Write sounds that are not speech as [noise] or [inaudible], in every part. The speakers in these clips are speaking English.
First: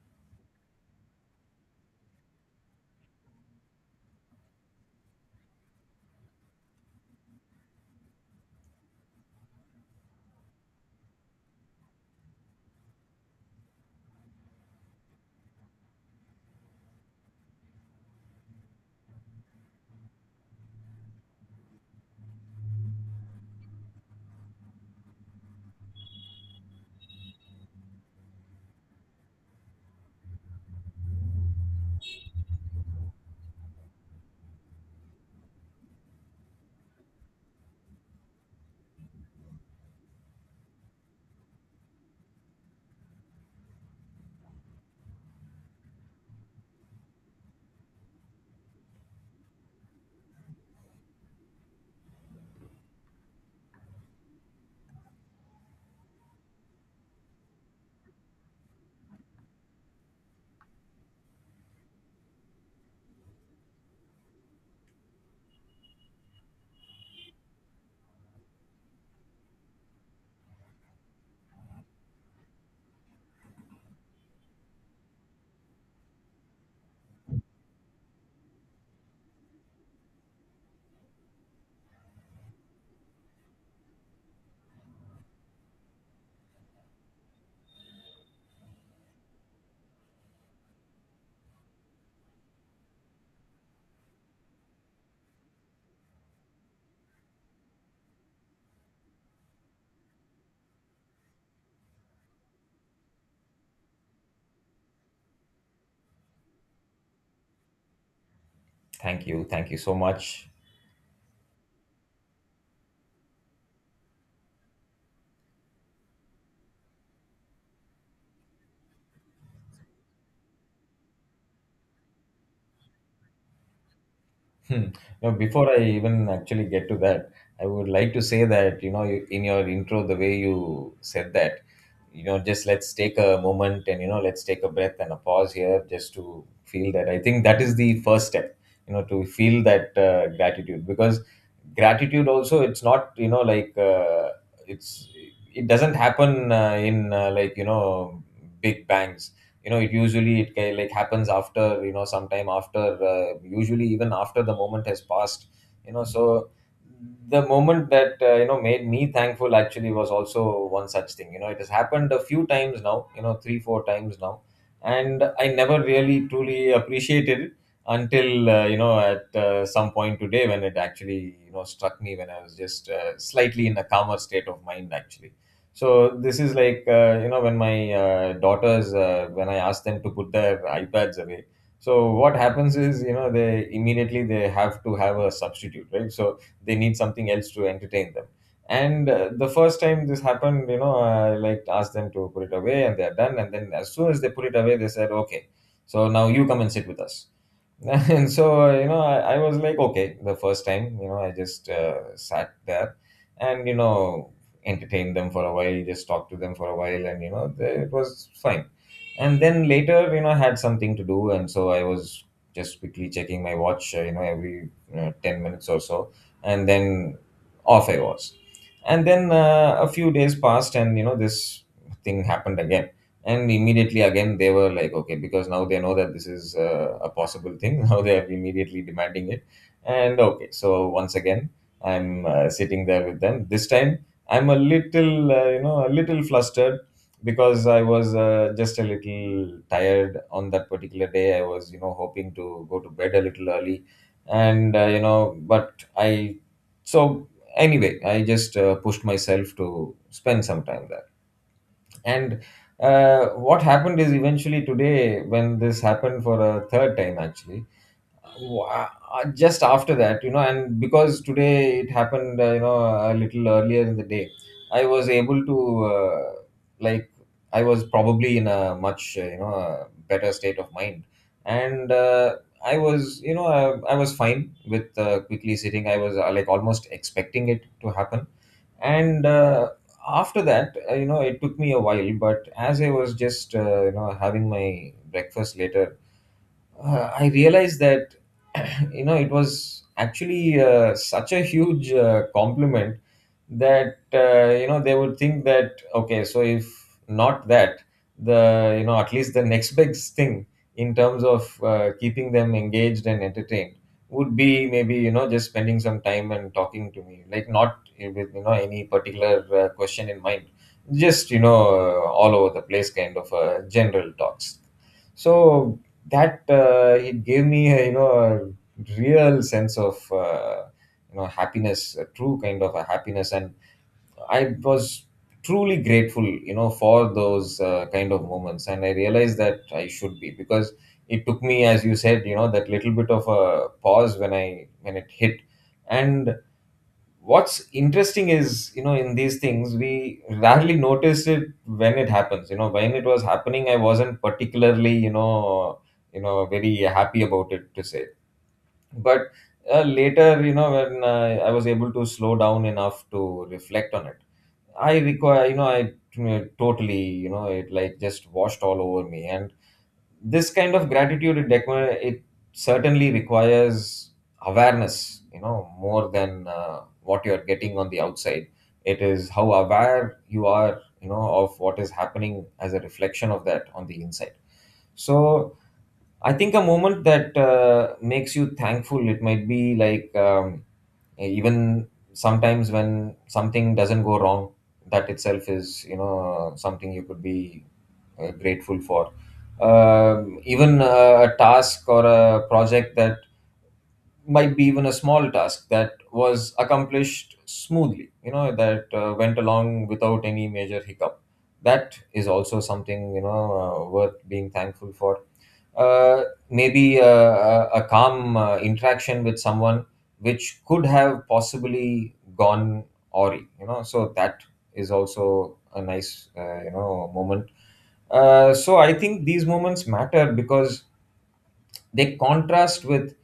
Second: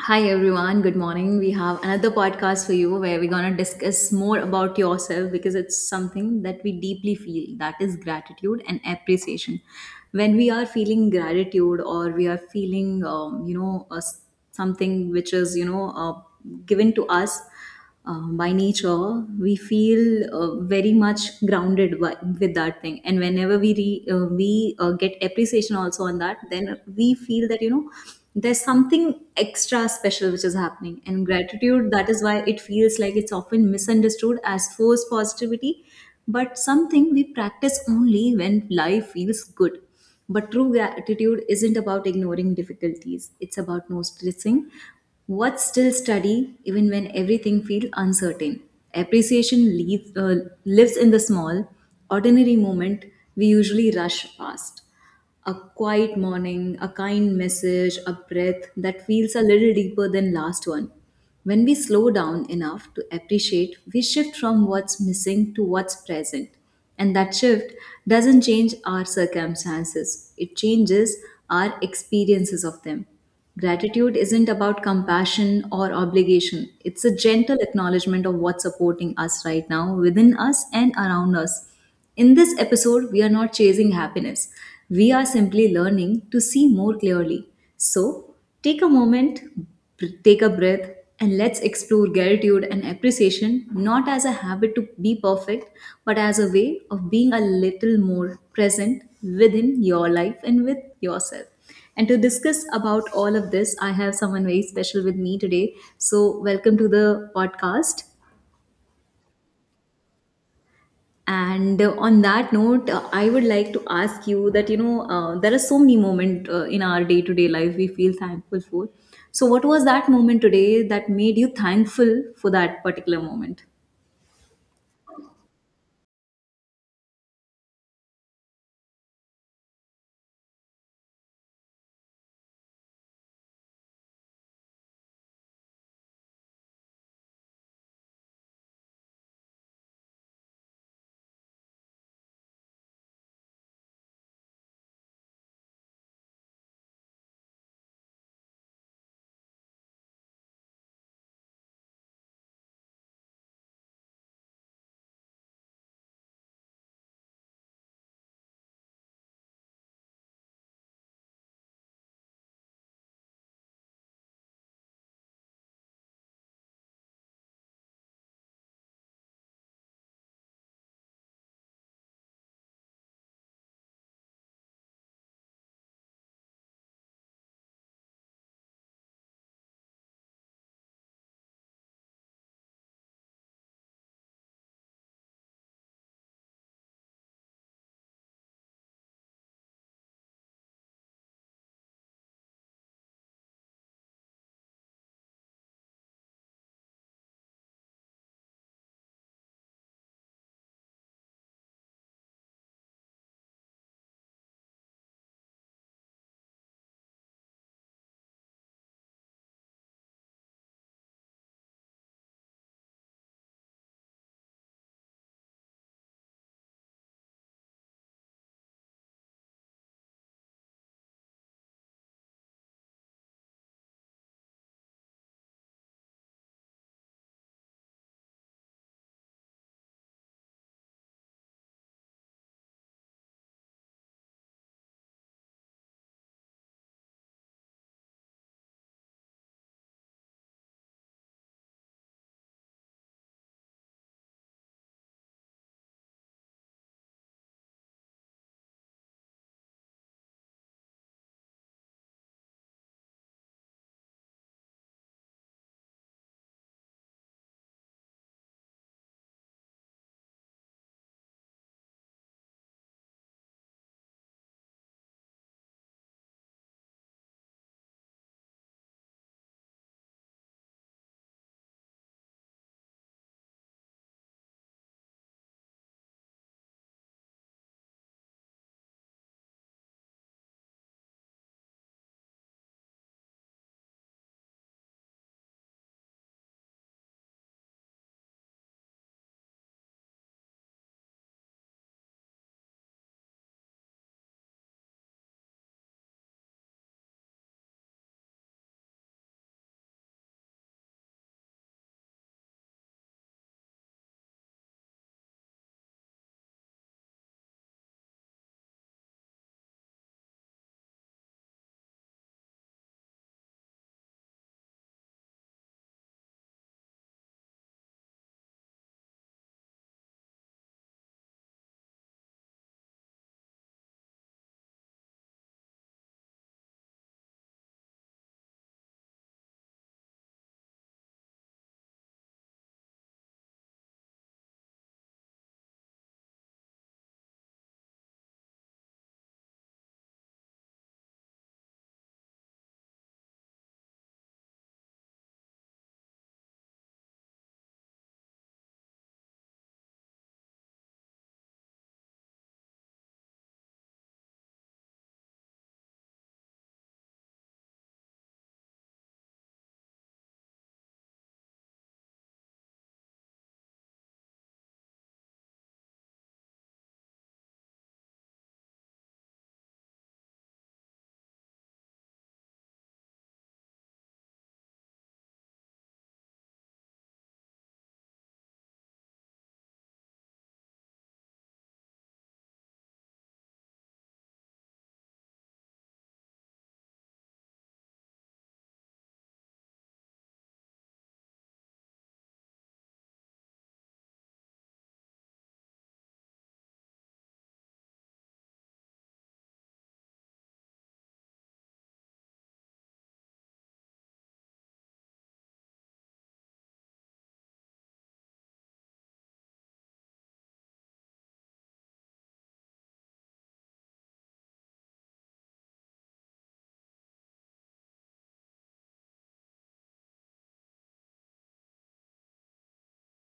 Hi everyone, good morning. We have another podcast for you where we're going to discuss more about yourself because it's something that we deeply feel that is gratitude and appreciation. When we are feeling gratitude or we are feeling, something which is, given to us, by nature we feel very much grounded by, with that thing and whenever we get appreciation also on that, then we feel that you know there's something extra special which is happening. And gratitude, that is why it feels like, it's often misunderstood as forced positivity, but something we practice only when life feels good. But true gratitude isn't about ignoring difficulties, it's about noticing what's still steady even when everything feels uncertain. Appreciation lives in the small, ordinary moment we usually rush past: a quiet morning, a kind message, a breath that feels a little deeper than last one. When we slow down enough to appreciate, we shift from what's missing to what's present. And that shift doesn't change our circumstances, it changes our experiences of them. Gratitude isn't about compassion or obligation. It's a gentle acknowledgement of what's supporting us right now, within us and around us. In this episode, we are not chasing happiness. We are simply learning to see more clearly. So, take a moment, take a breath, and let's explore gratitude and appreciation not as a habit to be perfect, but as a way of being a little more present within your life and with yourself. And to discuss about all of this, I have someone very special with me today. So, welcome to the podcast. Thank you. Thank you so much. [laughs] And on that note, I would like to ask you that you know, there are so many moments in our day to day life we feel thankful for. So, what was that moment today that made you thankful for that particular moment? Hmm. Now, before I even actually get to that, I would like to say that, you know, in your intro, the way you said that, you know, just let's take a moment and, you know, let's take a breath and a pause here just to feel that. I think that is the first step, you know, to feel that gratitude, because gratitude also, it's not, you know, like it's, it doesn't happen in like, you know, big bangs. You know, it usually like happens, after you know, sometime after, usually even after the moment has passed, you know. So the moment that, you know, made me thankful actually was also one such thing. You know, it has happened a few times now, you know, three four times now, and I never really truly appreciated it until, you know, at some point today when it actually, you know, struck me when I was just, slightly in a calmer state of mind actually. So this is like, you know, when my daughters, when I ask them to put their iPads away. So what happens is, you know, they immediately they have to have a substitute, right? So they need something else to entertain them. And, the first time this happened, you know, I like asked them to put it away, and they're done. And then as soon as they put it away, they said, "Okay, so now you come and sit with us." [laughs] And so, you know, I was like, okay, the first time, you know, I just sat there and, you know, entertained them for a while, just talked to them for a while, and, you know, it was fine. And then later, you know, I had something to do, and so I was just quickly checking my watch, you know, every, you know, 10 minutes or so. And then off I was. And then, a few days passed, and, you know, this thing happened again. And immediately again, they were like, okay, because now they know that this is, a possible thing. [laughs] Now they are immediately demanding it. And okay, so once again, I'm sitting there with them. This time, I'm a little, you know, a little flustered, because I was just a little tired on that particular day. I was, you know, hoping to go to bed a little early. And, you know, but I so anyway, I just pushed myself to spend some time there. And what happened is, eventually today when this happened for a third time actually. Just after that, you know, and because today it happened, you know, a little earlier in the day, I was able to, like, I was probably in a much, you know, better state of mind. And I was, you know, I was fine with, quickly sitting. I was, like, almost expecting it to happen. And after that, you know, it took me a while, but as I was just, you know, having my breakfast later, I realized that [clears throat] you know, it was actually such a huge compliment that, you know, they would think that okay, so if not that, the, you know, at least the next best thing in terms of keeping them engaged and entertained would be, maybe, you know, just spending some time and talking to me, like, not with, you know, any particular question in mind, just, you know, all over the place kind of general talks. So that it gave me a, you know, a real sense of, you know, happiness, a true kind of a happiness, and I was truly grateful, you know, for those kind of moments, and I realized that I should be, because it took me, as you said, you know, that little bit of a pause when I when it hit. And what's interesting is, you know, in these things we rarely notice it when it happens. You know, when it was happening, I wasn't particularly, you know, you know, very happy about it to say. But, later, you know, when, I was able to slow down enough to reflect on it, I totally, you know, it like just washed all over me. And this kind of gratitude it, it certainly requires awareness, you know, more than what you're getting on the outside. It is how aware you are, you know, of what is happening as a reflection of that on the inside. So I think a moment that makes you thankful, it might be like, even sometimes when something doesn't go wrong, that itself is, you know, something you could be grateful for. Even a task or a project that might be even a small task that was accomplished smoothly, you know, that went along without any major hiccup. That is also something, you know, worth being thankful for. uh, Maybe a calm interaction with someone which could have possibly gone awry, you know. So that is also a nice, you know, moment. So I think these moments matter because they contrast with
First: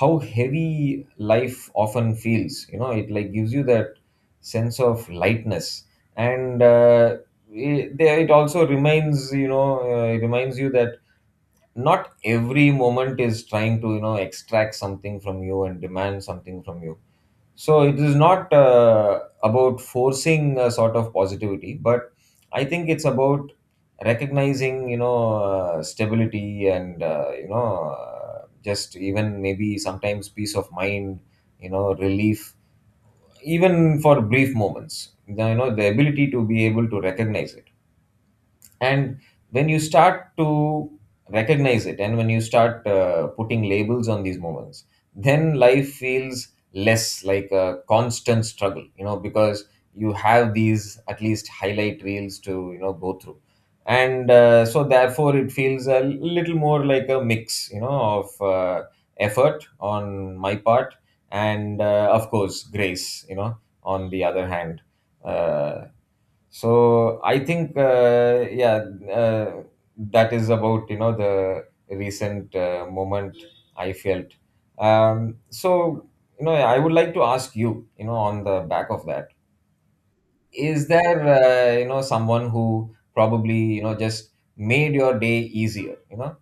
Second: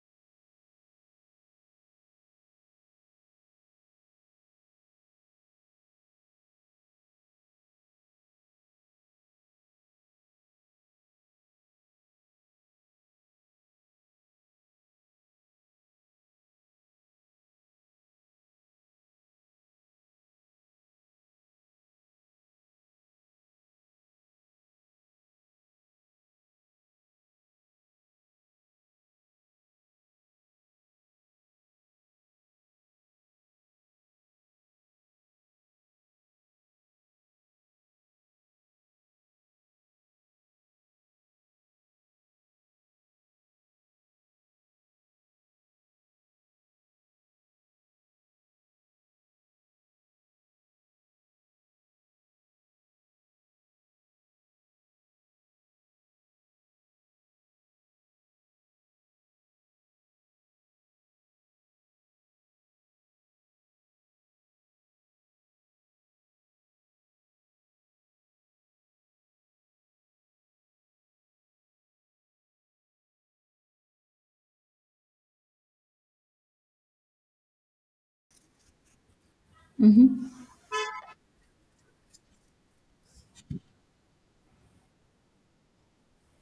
how heavy life often feels. You know, it like gives you that sense of lightness. And it also reminds, you know, it reminds you that not every moment is trying to, you know, extract something from you and demand something from you. So it is not about forcing a sort of positivity, but I think it's about recognizing, you know, stability and, you know, just even, maybe sometimes, peace of mind, you know, relief, even for brief moments. You know, the ability to be able to recognize it, and when you start to recognize it and when you start putting labels on these moments, then life feels less like a constant struggle, you know, because you have these at least highlight reels to, you know, go through. And so therefore it feels a little more like a mix, you know, of effort on my part, and of course grace, you know, on the other hand. Uh, so I think, yeah, uh, that is about, you know, the recent moment I felt. So, you know, I would like to ask you, you know, on the back of that, Mm-hmm. is there, you know, someone who probably, you know, just made your day easier? You know,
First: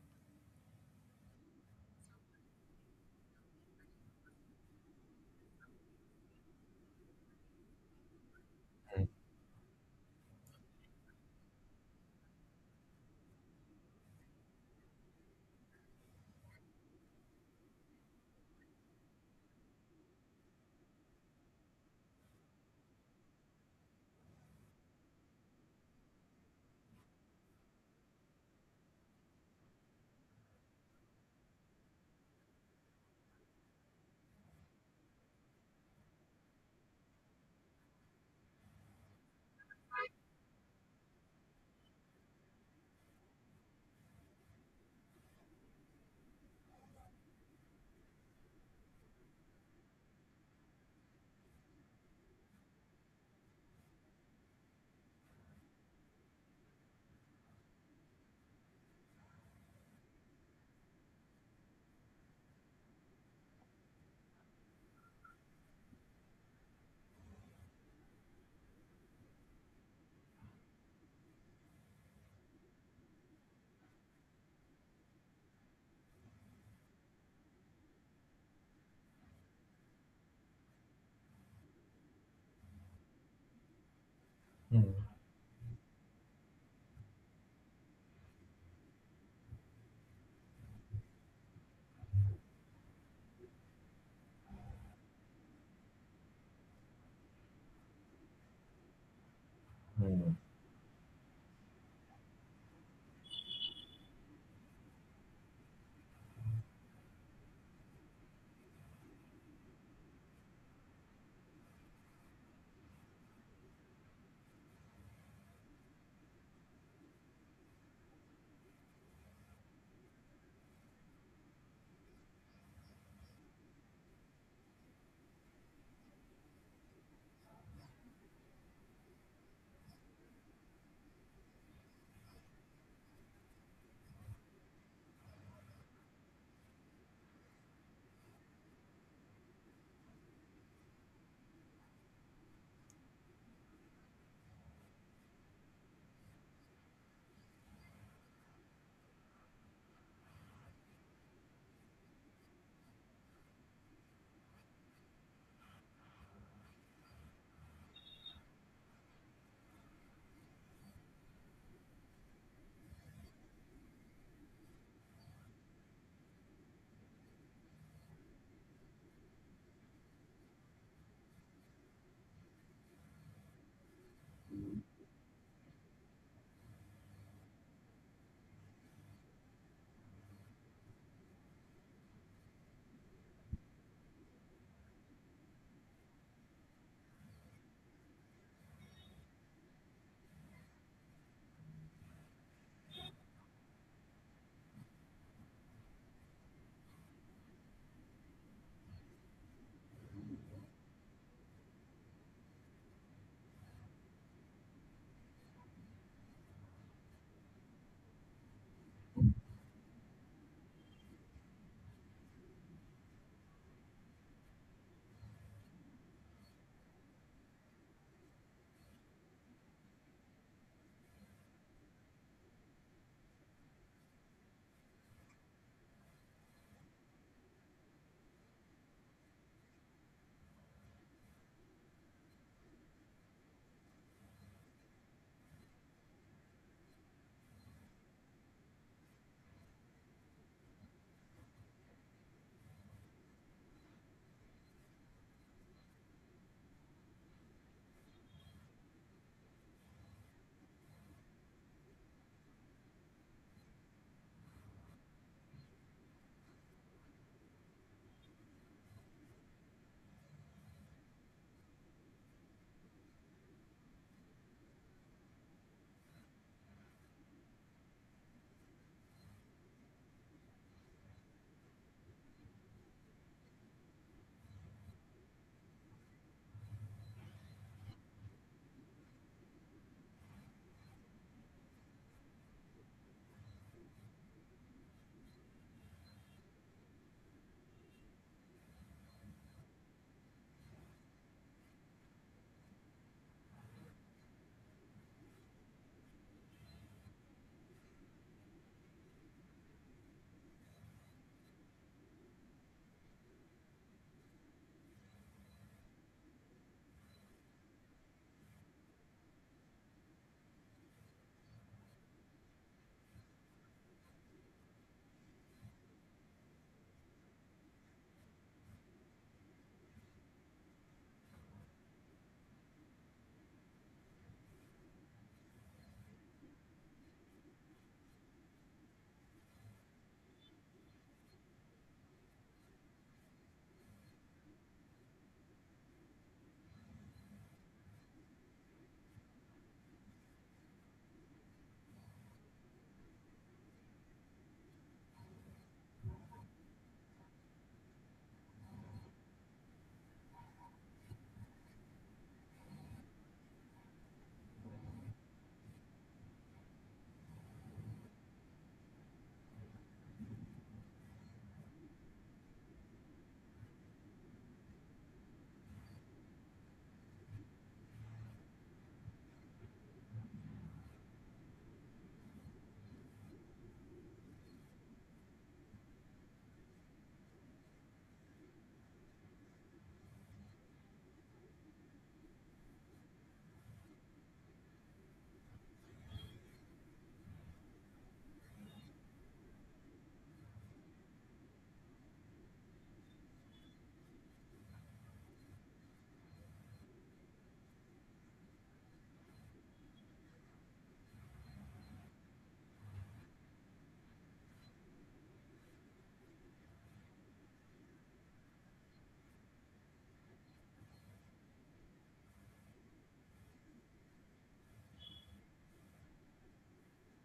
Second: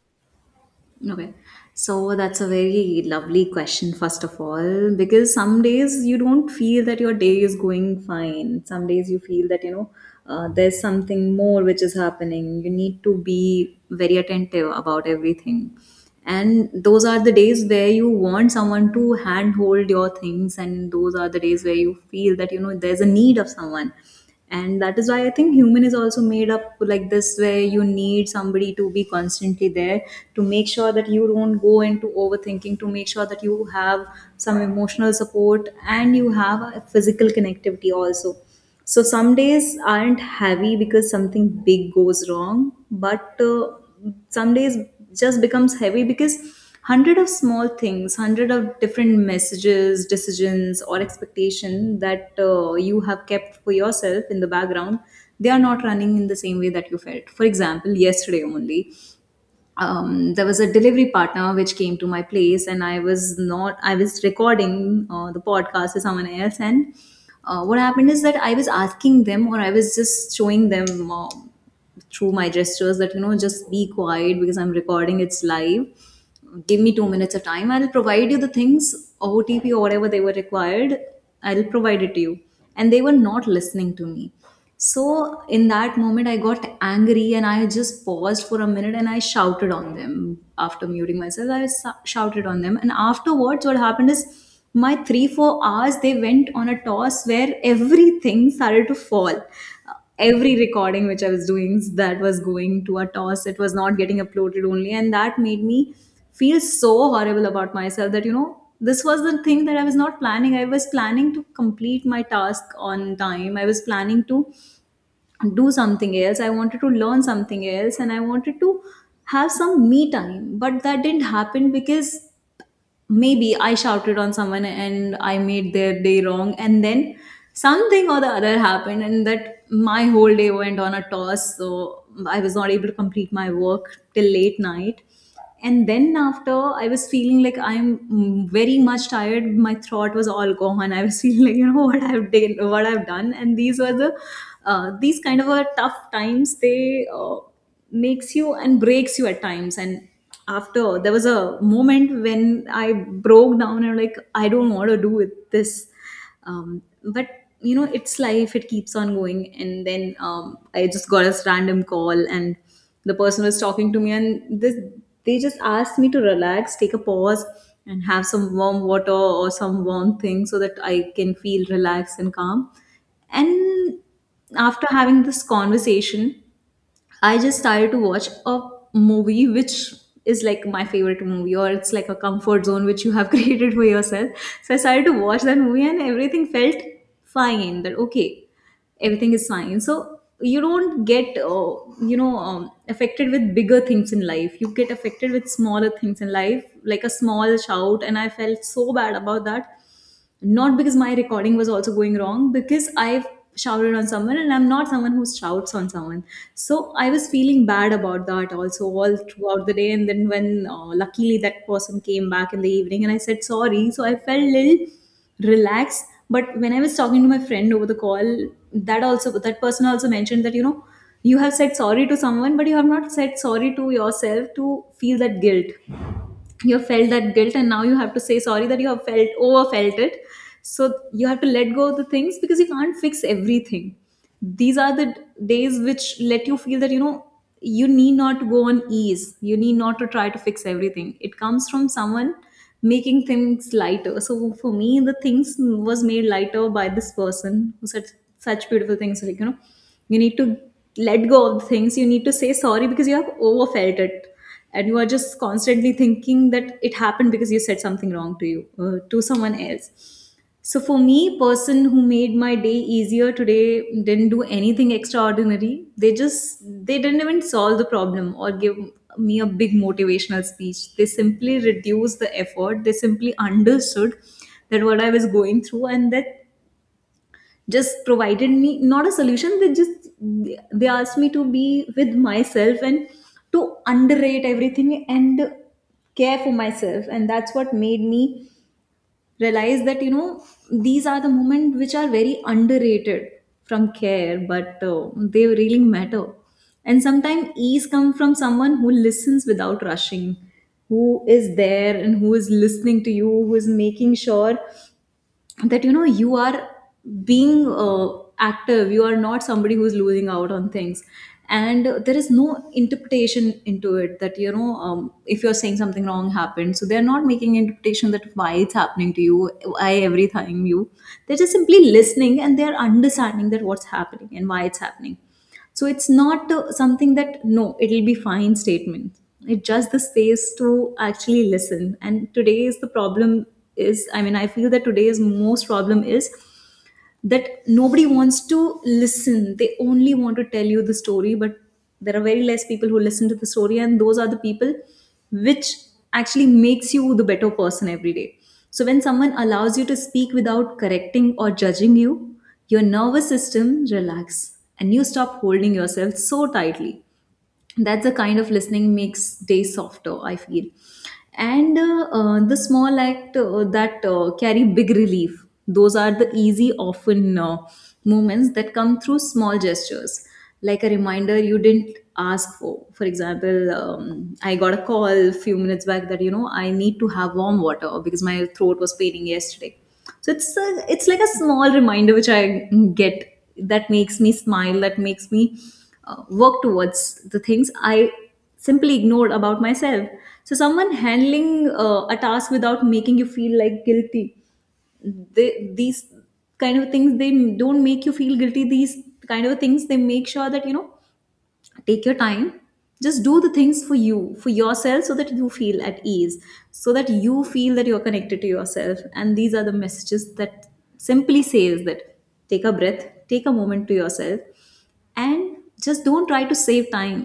Okay. So that's a very lovely question, first of all, because some days you don't feel that your day is going fine. Some days you feel that, you know, there's something more which is happening. You need to be very attentive about everything. And those are the days where you want someone to handhold your things, and those are the days where you feel that, you know, there's a need of someone. And that is why I think human is also made up like this, where you need somebody to be constantly there to make sure that you don't go into overthinking, to make sure that you have some emotional support and you have a physical connectivity also. So some days aren't heavy because something big goes wrong, but some days just becomes heavy because hundred of small things, hundred of different messages, decisions or expectation that you have kept for yourself in the background, they are not running in the same way that you felt. For example, yesterday only, there was a delivery partner which came to my place and I was not I was recording the podcast with someone else. And what happened is that I was asking them, or I was just showing them, through my gestures, that you know, just be quiet because I'm recording, it's live, give me 2 minutes of time. I'll provide you the things, OTP or whatever they were required. I'll provide it to you. And they were not listening to me. Hmm. So in that moment, I got angry and I just paused for a minute and I shouted on them. After muting myself, shouted on them. And afterwards, what happened is my three, 4 hours, they went on a toss, where everything started to fall, Hmm. Hmm. every recording which I was doing, that was going to a toss. It was not getting uploaded only. And that made me feel so horrible about myself that, you know, this was the thing that I was not planning. I was planning to complete my task on time. I was planning to do something else. I wanted to learn something else and I wanted to have some me time. But that didn't happen because maybe I shouted on someone and I made their day wrong, and then something or the other happened, and that my whole day went on a toss. So I was not able to complete my work till late night. And then after, I was feeling like I'm very much tired. My throat was all gone. I was [laughs] feeling like you know [laughs] what I've done, what I've done. And these were the these kind of tough times. They makes you and breaks you at times. And after, there was a moment when I broke down and like, I don't want to do with this. But you know, it's life, it keeps on going. And then I just got a random call and the person was talking to me, and this, they just asked me to relax, take a pause, and have some warm water or some warm thing so that I can feel relaxed and calm. And after having this conversation, I just started to watch a movie, which is like my favorite movie, or it's like a comfort zone which you have [laughs] created for yourself. So I started to watch that movie and everything felt fine, that okay, everything is fine. So you don't get affected with bigger things in life. You get affected with smaller things in life, like a small shout, and I felt so bad about that, not because my recording was also going wrong, because I've shouted on someone and I'm not someone who shouts on someone. So I was feeling bad about that also all throughout the day. And then when luckily that person came back in the evening and I said sorry, so I felt a little relaxed. But when I was talking to my friend over the call, that also, that person also mentioned that you know, you have said sorry to someone, but you have not said sorry to yourself to feel that guilt. You have felt that guilt and now you have to say sorry that you have felt, overfelt it. So you have to let go of the things because you can't fix everything. These are the days which let you feel that you know, you need not go on ease, you need not to try to fix everything. It comes from someone making things lighter. So for me, the things was made lighter by this person who said such beautiful things, like you know, you need to let go of the things, you need to say sorry because you have overfelt it, and you are just constantly thinking that it happened because you said something wrong to you, to someone else. So for me, person who made my day easier today didn't do anything extraordinary. They just, they didn't even solve the problem or give me a big motivational speech. They simply reduced the effort, they simply understood that what I was going through, and that just provided me, not a solution, they just, they asked me to be with myself and to underrate everything and care for myself. And that's what made me realize that you know, these are the moments which are very underrated from care, but they really matter. And sometimes ease comes from someone who listens without rushing, who is there and who is listening to you, who is making sure that you know, you are being active, you are not somebody who's losing out on things. And there is no interpretation into it, that you know if you're saying something wrong happened, so they're not making interpretation that why it's happening to you, why every time you, they're just simply listening and they're understanding that what's happening and why it's happening. So it's not something that, no it'll be fine statement, it's just the space to actually listen. And today's the problem is, I mean, I feel that today's most problem is that nobody wants to listen. They only want to tell you the story, but there are very less people who listen to the story, and those are the people which actually makes you the better person every day. So when someone allows you to speak without correcting or judging you, your nervous system relax and you stop holding yourself so tightly. That's the kind of listening makes day softer, I feel. And the small act that carry big relief, those are the easy often moments that come through small gestures, like a reminder you didn't ask for. For example, I got a call a few minutes back that, you know, I need to have warm water because my throat was paining yesterday. So it's like a small reminder which I get, that makes me smile, that makes me work towards the things I simply ignored about myself. So someone handling a task without making you feel like guilty, these kind of things, they don't make you feel guilty. These kind of things, they make sure that, you know, take your time, just do the things for you, for yourself, so that you feel at ease, so that you feel that you're connected to yourself. And these are the messages that simply says that take a breath, take a moment to yourself, and just don't try to save time.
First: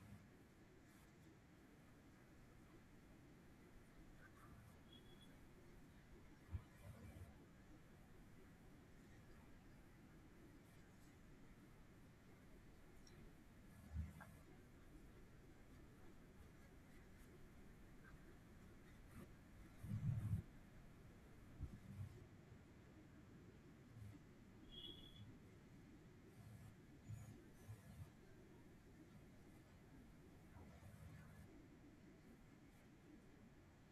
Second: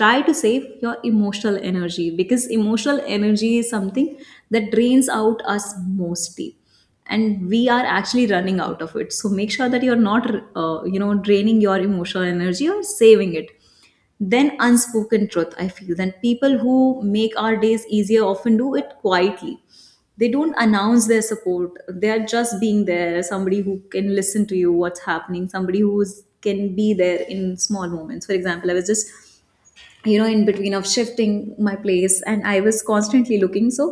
Try to save your emotional energy, because emotional energy is something that drains out us mostly, and we are actually running out of it. So make sure that you're not you know, draining your emotional energy, or saving it. Then unspoken truth, I feel that people who make our days easier often do it quietly. They don't announce their support, they are just being there. Somebody who can listen to you what's happening, somebody who can be there in small moments. For example, I was just, you know, in between of shifting my place and I was constantly looking. So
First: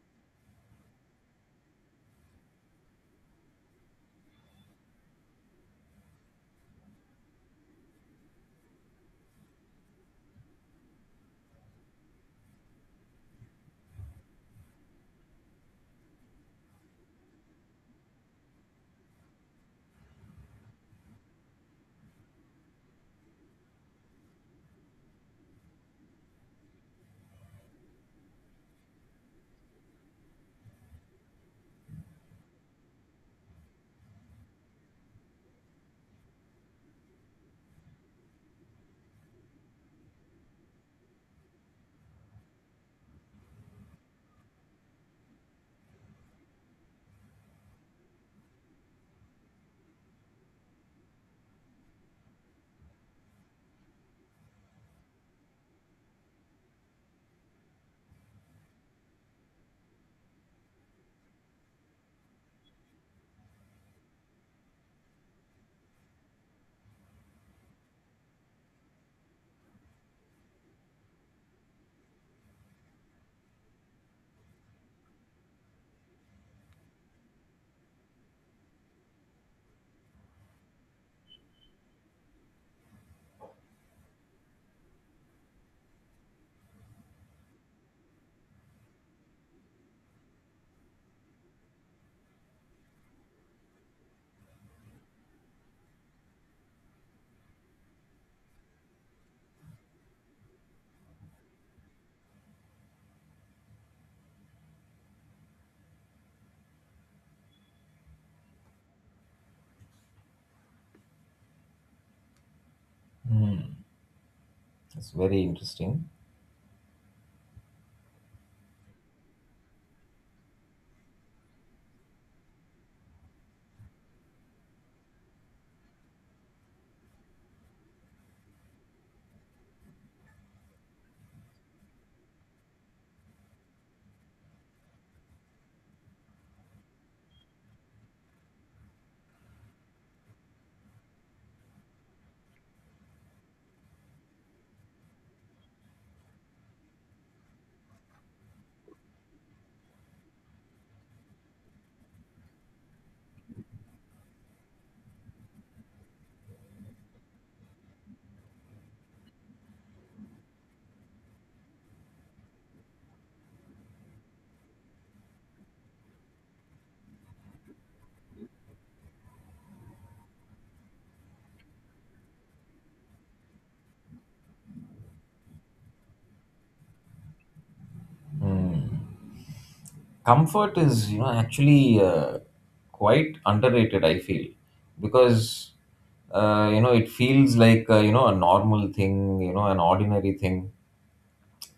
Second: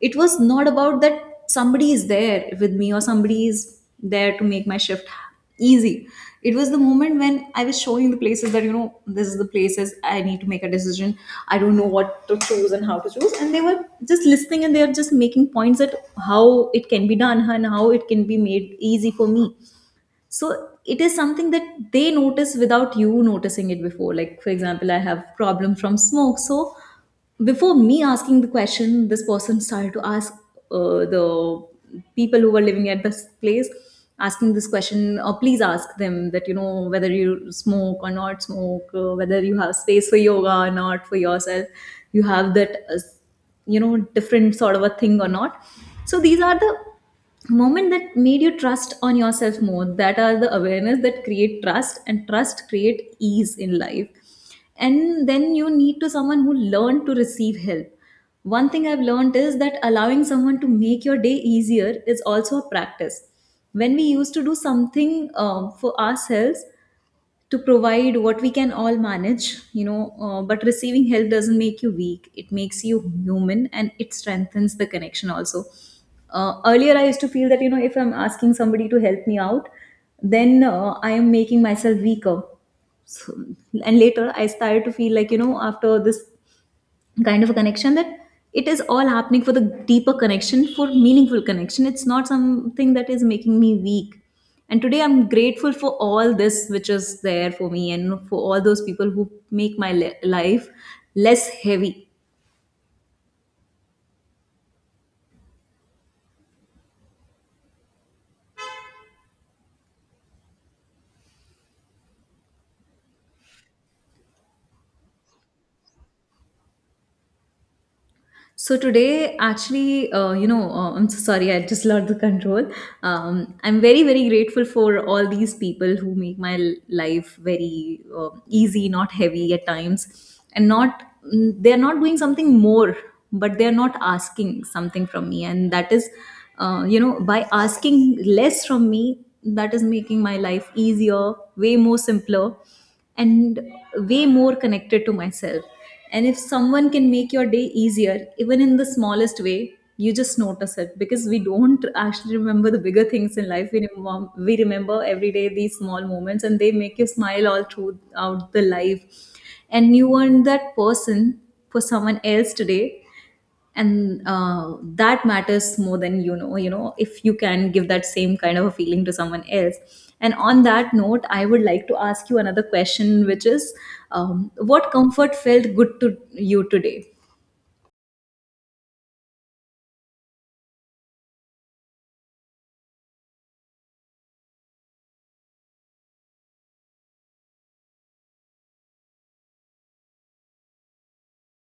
it was not about that somebody is there with me or somebody is there to make my shift easy. It was the moment when I was showing the places that, you know, this is the places I need to make a decision. I don't know what to choose and how to choose, and they were just listening, and they are just making points at how it can be done and how it can be made easy for me. So it is something that they notice without you noticing it before. Like, for example, I have problem from smoke, so before me asking the question, this person started to ask the people who were living at this place, asking this question, or please ask them that, you know, whether you smoke or not smoke, whether you have space for yoga or not for yourself, you have that you know, different sort of a thing or not. So these are the moment that made you trust on yourself more. That are the awareness that create trust, and trust create ease in life. And then you need to someone who learn to receive help. One thing I've learned is that allowing someone to make your day easier is also a practice. When we used to do something for ourselves, to provide what we can all manage, you know, but receiving help doesn't make you weak, it makes you human, and it strengthens the connection also. Earlier I used to feel that, you know, if I'm asking somebody to help me out, then I am making myself weaker. So, and later I started to feel like, you know, after this kind of a connection, that it is all happening for the deeper connection, for meaningful connection. It's not something that is making me weak. And today I'm grateful for all this which is there for me, and for all those people who make my life less heavy. Hmm. It's very interesting. So today, actually, I'm so sorry, I just lost the control. I'm very, very grateful for all these people who make my life very easy, not heavy at times, and not, they're not doing something more, but they're not asking something from me, and that is, you know, by asking less from me, that is making my life easier, way more simpler, and way more connected to myself. And if someone can make your day easier, even in the smallest way, you just notice it, because we don't actually remember the bigger things in life. We, we remember every day these small moments, and they make you smile all throughout the life. And you weren't that person for someone else today, and that matters more than you know. You know, if you can give that same kind of a feeling to someone else. And on that note, I would like to ask you another question, which is, what comfort felt good to you today? Hmm. Comfort is, you know, actually quite underrated, I feel, because you know, it feels like, you know, a normal thing, you know, an ordinary thing,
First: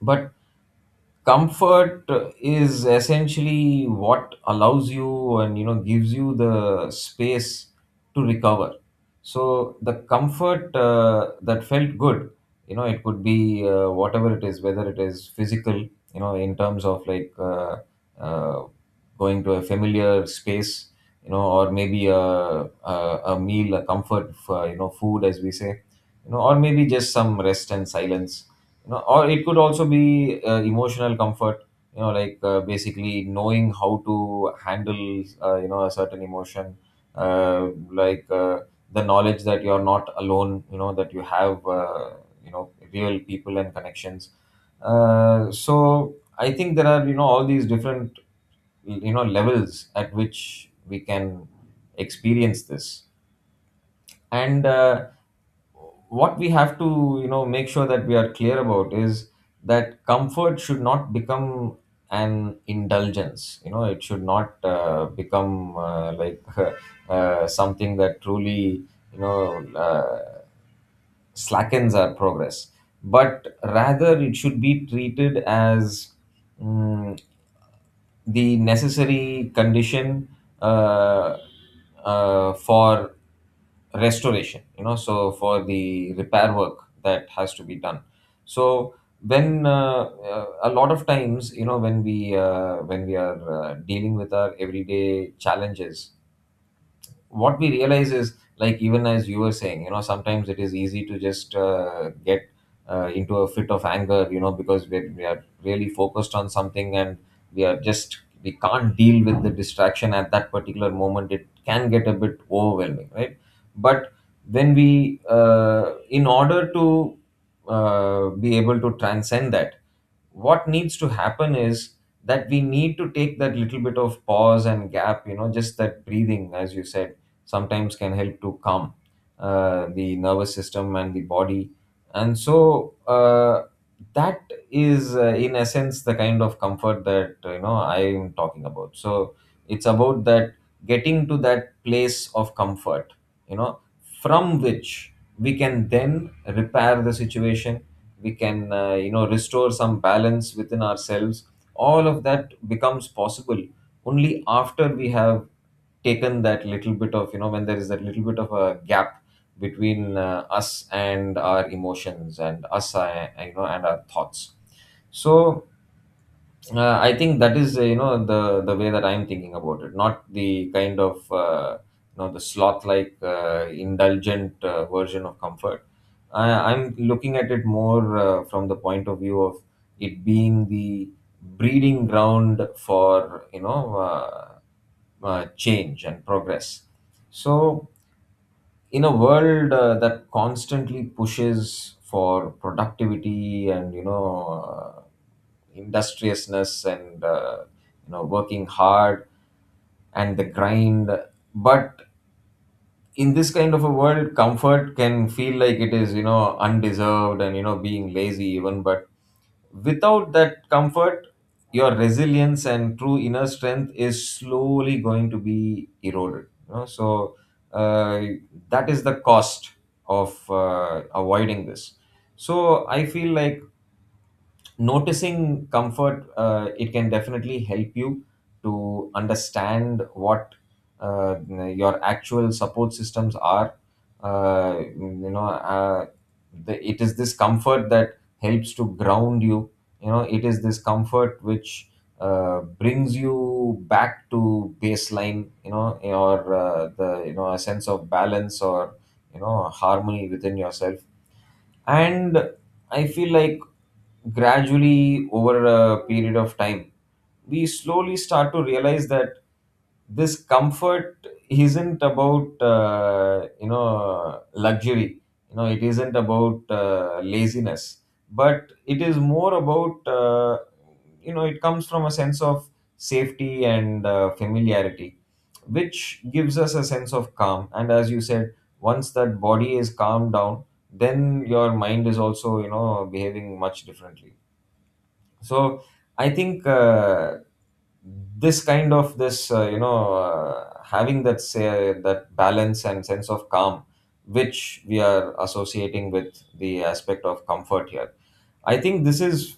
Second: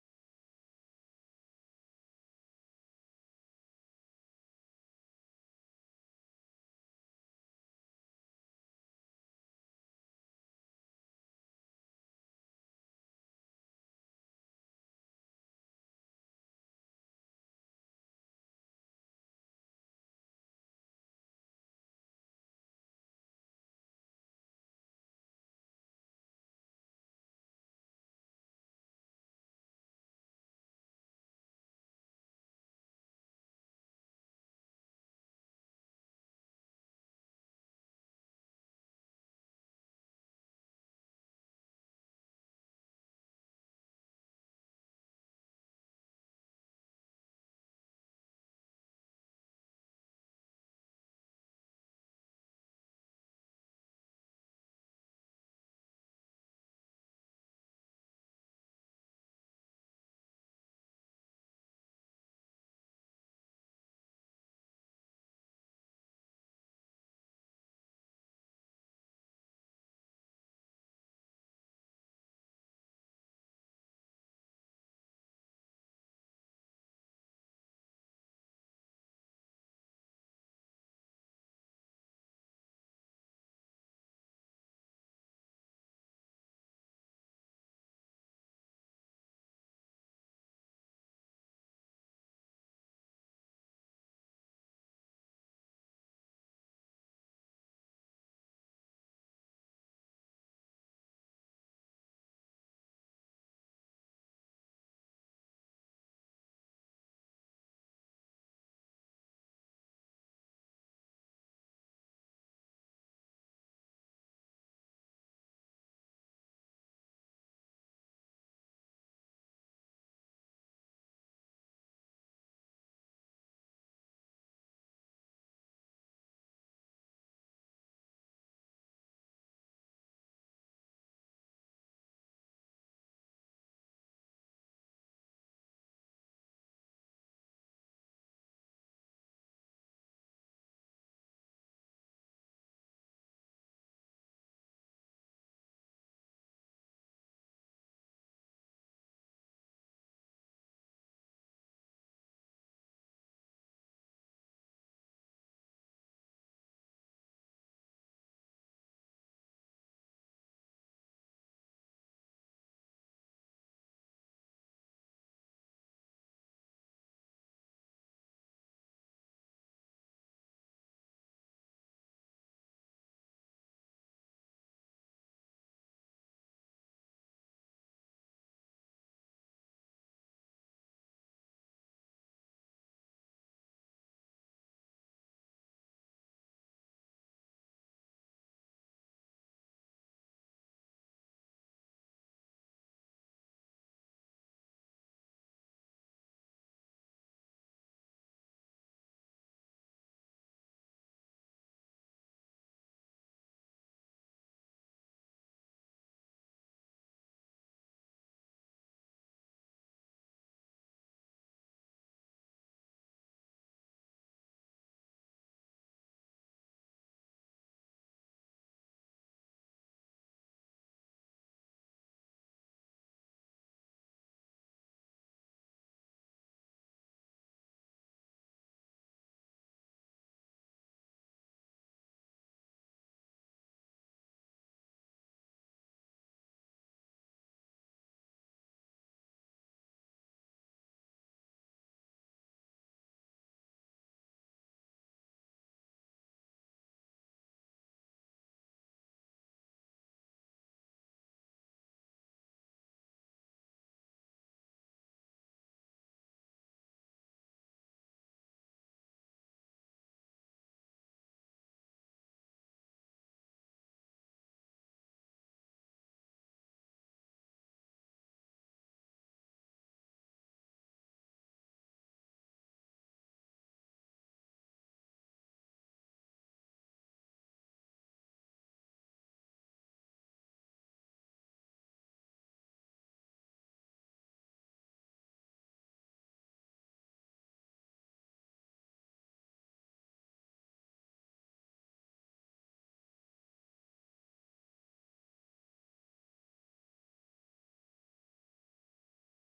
but comfort is essentially what allows you and, you know, gives you the space to recover. So the comfort that felt good, you know, it could be whatever it is, whether it is physical, you know, in terms of like, uh, going to a familiar space, you know, or maybe a, a meal, a comfort, you know, food, as we say, you know, or maybe just some rest and silence, you know, or it could also be emotional comfort, you know, like, basically knowing how to handle, you know, a certain emotion, uh, like uh, the knowledge that you're not alone, you know, that you have, you know, real people and connections. So I think there are, you know, all these different, you know, levels at which we can experience this. And what we have to, you know, make sure that we are clear about is that comfort should not become an indulgence, you know. It should not become like [laughs] something that truly, you know, slackens our progress, but rather it should be treated as, mm, the necessary condition, uh, for restoration, you know, so for the repair work that has to be done. So when, a lot of times, you know, when we are dealing with our everyday challenges, what we realize is, like, even as you were saying, you know, sometimes it is easy to just get into a fit of anger, you know, because we are really focused on something and we are just we can't deal with the distraction at that particular moment. It can get a bit overwhelming, right? But when we, in order to, be able to transcend that, what needs to happen is that we need to take that little bit of pause and gap. You know, just that breathing, as you Said sometimes can help to calm the nervous system and the body. And so, that is, in essence, the kind of comfort that I am talking about. So it's about that, getting to that place of comfort, you know, from which we can then repair the situation. We can, you know, restore some balance within ourselves. All of that becomes possible only after we have taken that little bit of, you know, when there is that little bit of a gap between us and our emotions and us, you know, and our thoughts. So I think that is, you know, the way that I'm thinking about it, not the kind of, you know, the sloth-like, indulgent, version of comfort. I'm looking at it more from the point of view of it being the breeding ground for, you know, change and progress. So in a world that constantly pushes for productivity and, you know, industriousness and, you know, working hard and the grind. But in this kind of a world, comfort can feel like it is, you know, undeserved and, you know, being lazy even. But without that comfort, your resilience and true inner strength is slowly going to be eroded. You know? So uh, that is the cost of avoiding this. So I feel like noticing comfort, it can definitely help you to understand what your actual support systems are. uh, you know uh, it is this comfort that helps to ground you. You know, it is this comfort which, brings you back to baseline, you know, or, the, you know, a sense of balance or, you know, harmony within yourself. And I feel like gradually, over a period of time, we slowly start to realize that this comfort isn't about, you know, luxury. You know, it isn't about, laziness, but it is more about, you know, it comes from a sense of safety and, familiarity, which gives us a sense of calm. And as you said, once that body is calmed down, then your mind is also, you know, behaving much differently. So I think, this kind of this you know, having that, say, that balance and sense of calm, which we are associating with the aspect of comfort here, I think this is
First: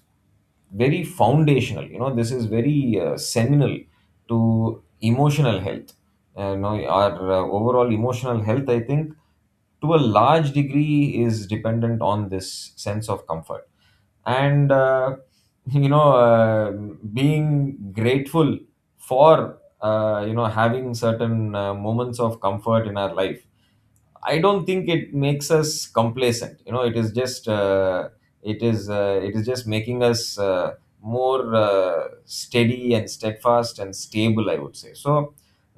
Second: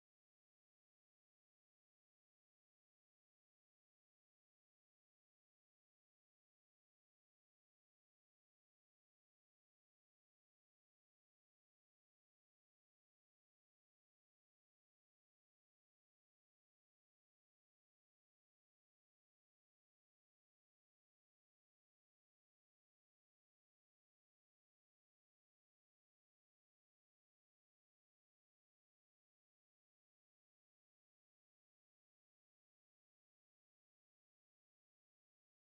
very foundational. You know, this is very seminal to emotional health. You know, our overall emotional health, I think, to a large degree is dependent on this sense of comfort. And [laughs] you know uh, being grateful for, you know, having certain moments of comfort in our life, I don't think it makes us complacent. You know, it is just, it is, it is just making us uh, more uh, steady and steadfast and stable, I would say. So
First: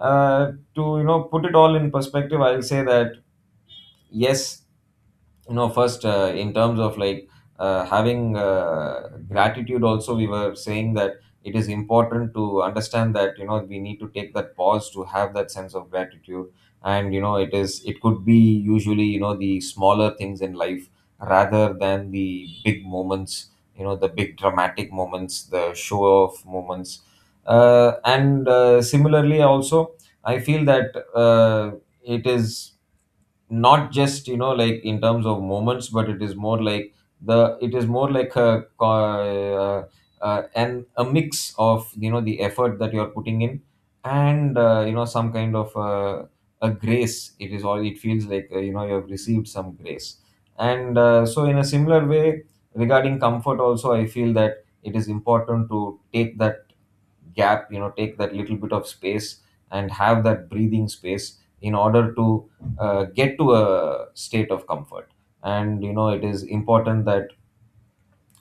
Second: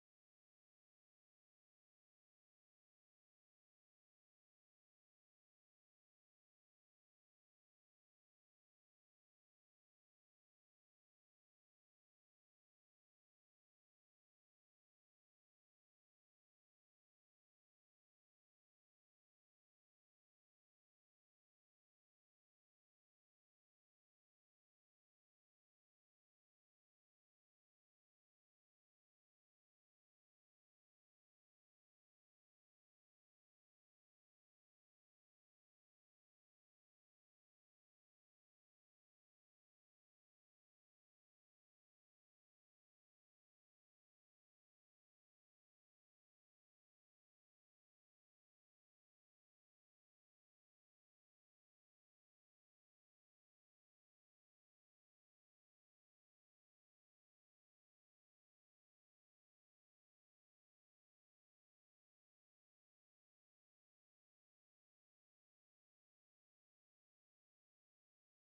uh, to, you know, put it all in perspective, I'll say that, yes, you know, first, in terms of like, having, gratitude, also we were saying that it is important to understand that, you know, we need to take that pause to have that sense of gratitude. And you know, it is, it could be, usually, you know, the smaller things in life, rather than the big moments, you know, the big dramatic moments, the show off moments. And, similarly also, I feel that, it is not just, you know, like in terms of moments, but it is more like the it is more like a and a mix of, you know, the effort that you're putting in, and, you know, some kind of, a grace. It is all, it feels like, you know, you have received some grace. And, so in a similar way, regarding comfort also, I feel that it is important to take that gap, you know, take that little bit of space and have that breathing space in order to get to a state of comfort. And you know, it is important that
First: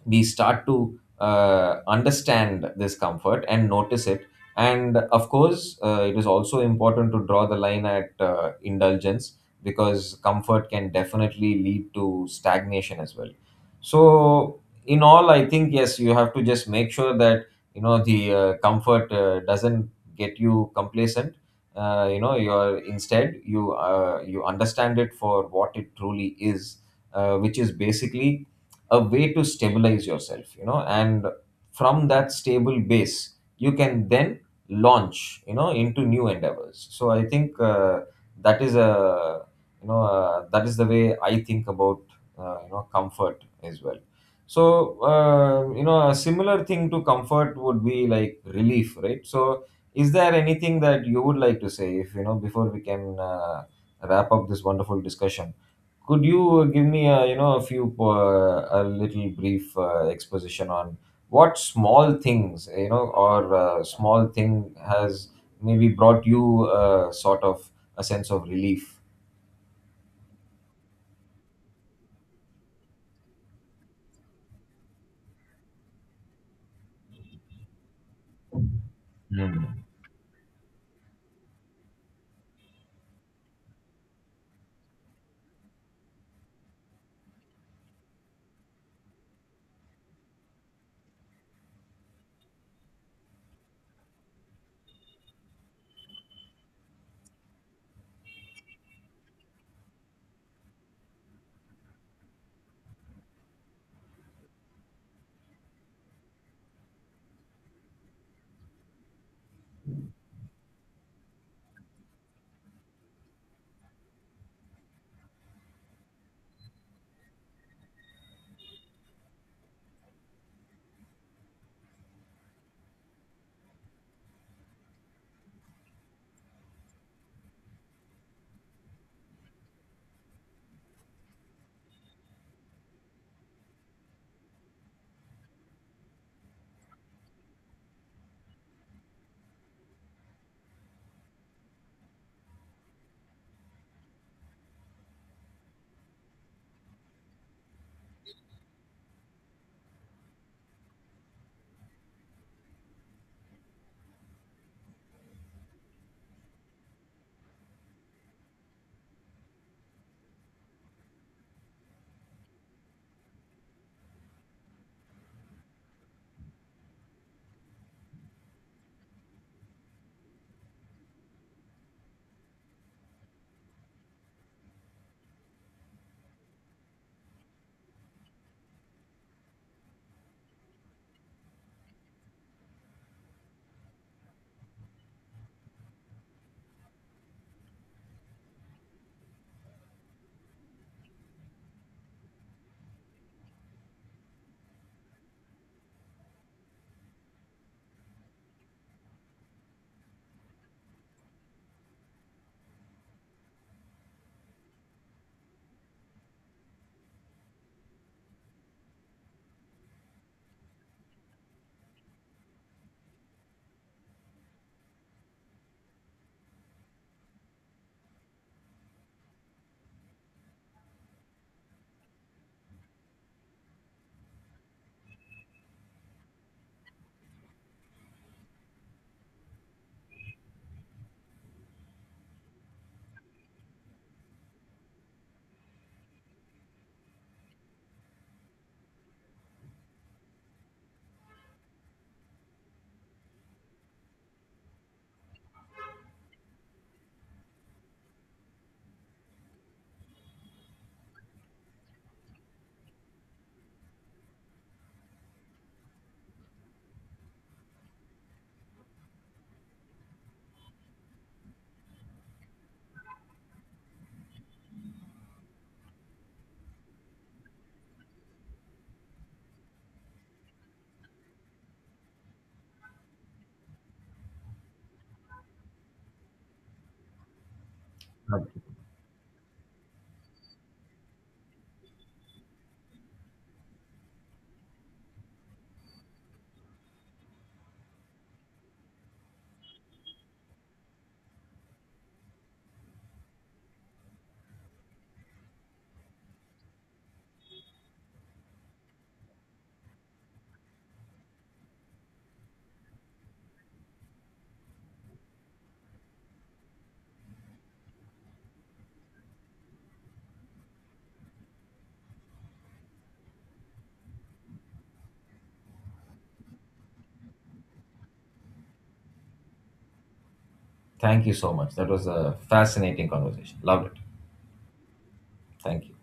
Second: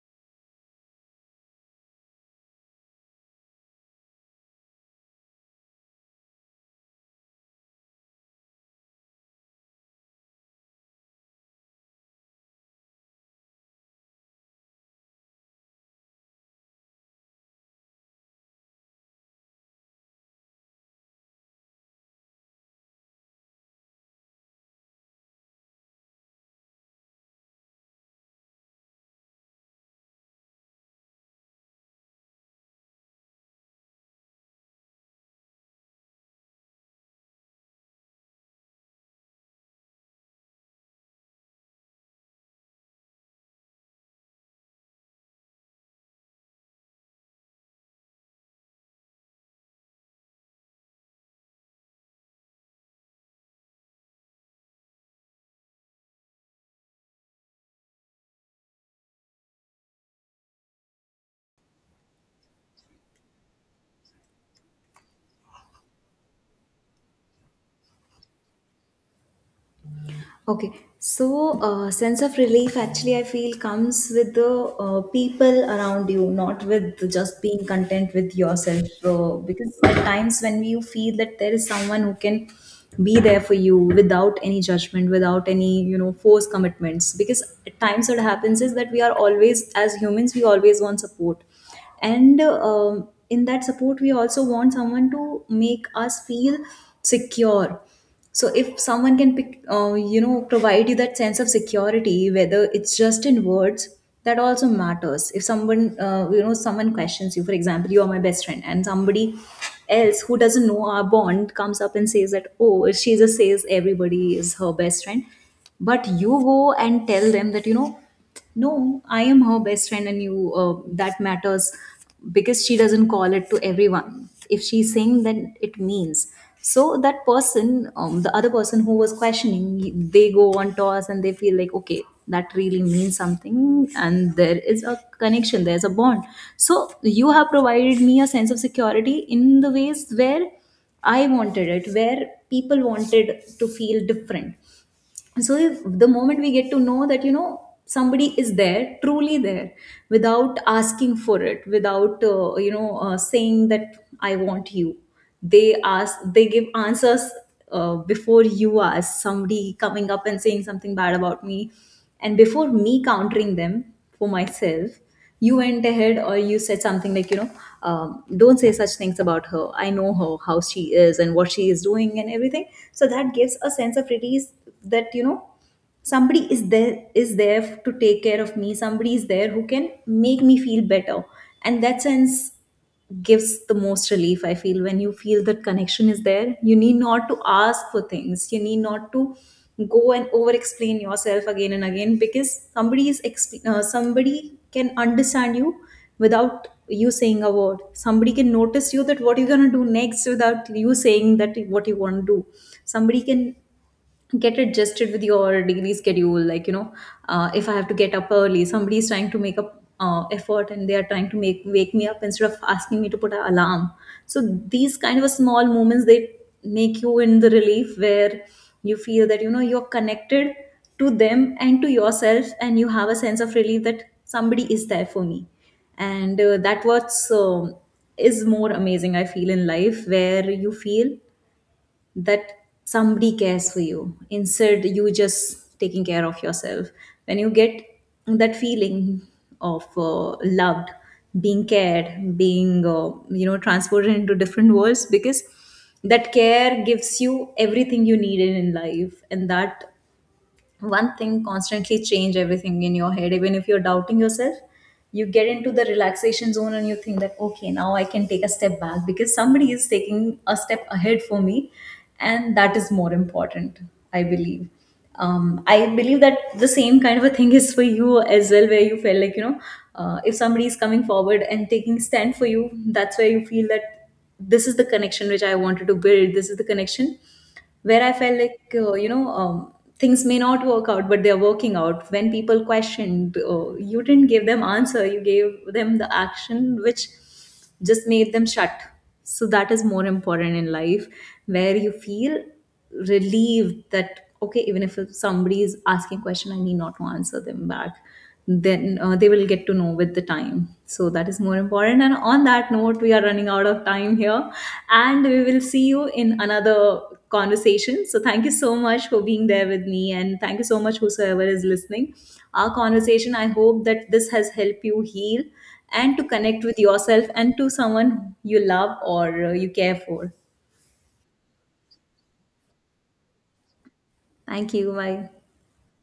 we start to understand this comfort and notice it. And of course, it is also important to draw the line at indulgence, because comfort can definitely lead to stagnation as well. So, in all, I think, yes, you have to just make sure that, you know, the comfort doesn't get you complacent. You know, you're, instead, you, you understand it for what it truly is, which is basically a way to stabilize yourself, you know, and from that stable base you can then launch, you know, into new endeavors. So I think, that is a, that is the way I think about, you know, comfort as well. So you know, a similar thing to comfort would be like relief, right? So is there anything that you would like to say, if, you know, before we can wrap up this wonderful discussion? Could you give me a, you know, a few, a little brief exposition on what small things, you know, or small thing has maybe brought you sort of a sense of relief? Okay, so sense of relief actually I feel comes with the people around you, not with just being content with yourself. So, because Hmm. at times when you feel that there is someone who can be there for you without any judgment, without any, you know, forced commitments. Because at times what happens is that we are always, as humans, we always want support, and in that support we also want someone to make us feel secure. So if someone can pick you know, provide you that sense of security, whether it's just in words, that also matters. If someone you know, someone questions you, for example, you are my best friend, and somebody else who doesn't know our bond comes up and says that, oh, she just says everybody is her best friend, but you go and tell them that, you know, no, I am her best friend, and you that matters, because she doesn't call it to everyone. If she's saying, then it means. So that person, the other person who was questioning, they go on toss and they feel like, okay, that really means something, and there is a connection, there's a bond. So you have provided me a sense of security in the ways where I wanted it, where people wanted to feel different. So if the moment we get to know that, you know, somebody is there, truly there, without asking for it, without you know, saying that I want you, they ask, they give answers before you ask. Somebody coming up and saying something bad about me, and before me countering them for myself, you went ahead, or you said something like, you know, don't say such things about her, I know her, how she is and what she is doing and everything. So that gives a sense of release, that, you know, somebody is there, is there to take care of me, somebody is there who can make me feel better. And that sense gives the most relief, I feel, when you feel that connection is there. You need not to ask for things, you need not to go and over explain yourself again and again, because somebody is somebody can understand you without you saying a word. Somebody can notice you, that what you're going to do next, without you saying that what you want to do. Somebody can get adjusted with your daily schedule, like, you know, if I have to get up early, somebody is trying to make up effort and they are trying to make wake me up instead of asking me to put an alarm. So these kind of small moments, they make you in the relief where you feel that, you know, you're connected to them and to yourself, and you have a sense of relief that somebody is there for me. And that what's is more amazing I feel in life, where you feel that somebody cares for you instead you just taking care of yourself. When you get that feeling of loved, being cared, being you know, transported into different worlds, because that care gives you everything you needed in life. And that one thing constantly change everything in your head. Even if you're doubting yourself, you get into the relaxation zone and you think that, okay, now I can take a step back, because somebody is taking a step ahead for me. And that is more important, I believe. I believe that the same kind of a thing is for you as well, where you feel like, you know, if somebody is coming forward and taking stand for you, that's where you feel that this is the connection which I wanted to build. This is the connection where I felt Okay. like, things may not work out, but they're working out. When people questioned, you didn't give them answer, you gave them the action which just made them shut. So that is more important in life, where you feel relieved that, okay, even if somebody is asking a question, I need not to answer them back, then they will get to know with the time. So that is more important, and on that note, we are running out of time here, and we will see you in another conversation. So thank you so much for being there with me, and thank you so much, whosoever is listening our conversation. I hope that this has helped you heal, and to connect with yourself and to someone you love, or you care for. Thank you so much. That was a fascinating conversation. Loved it. Thank you, bye. Thank you.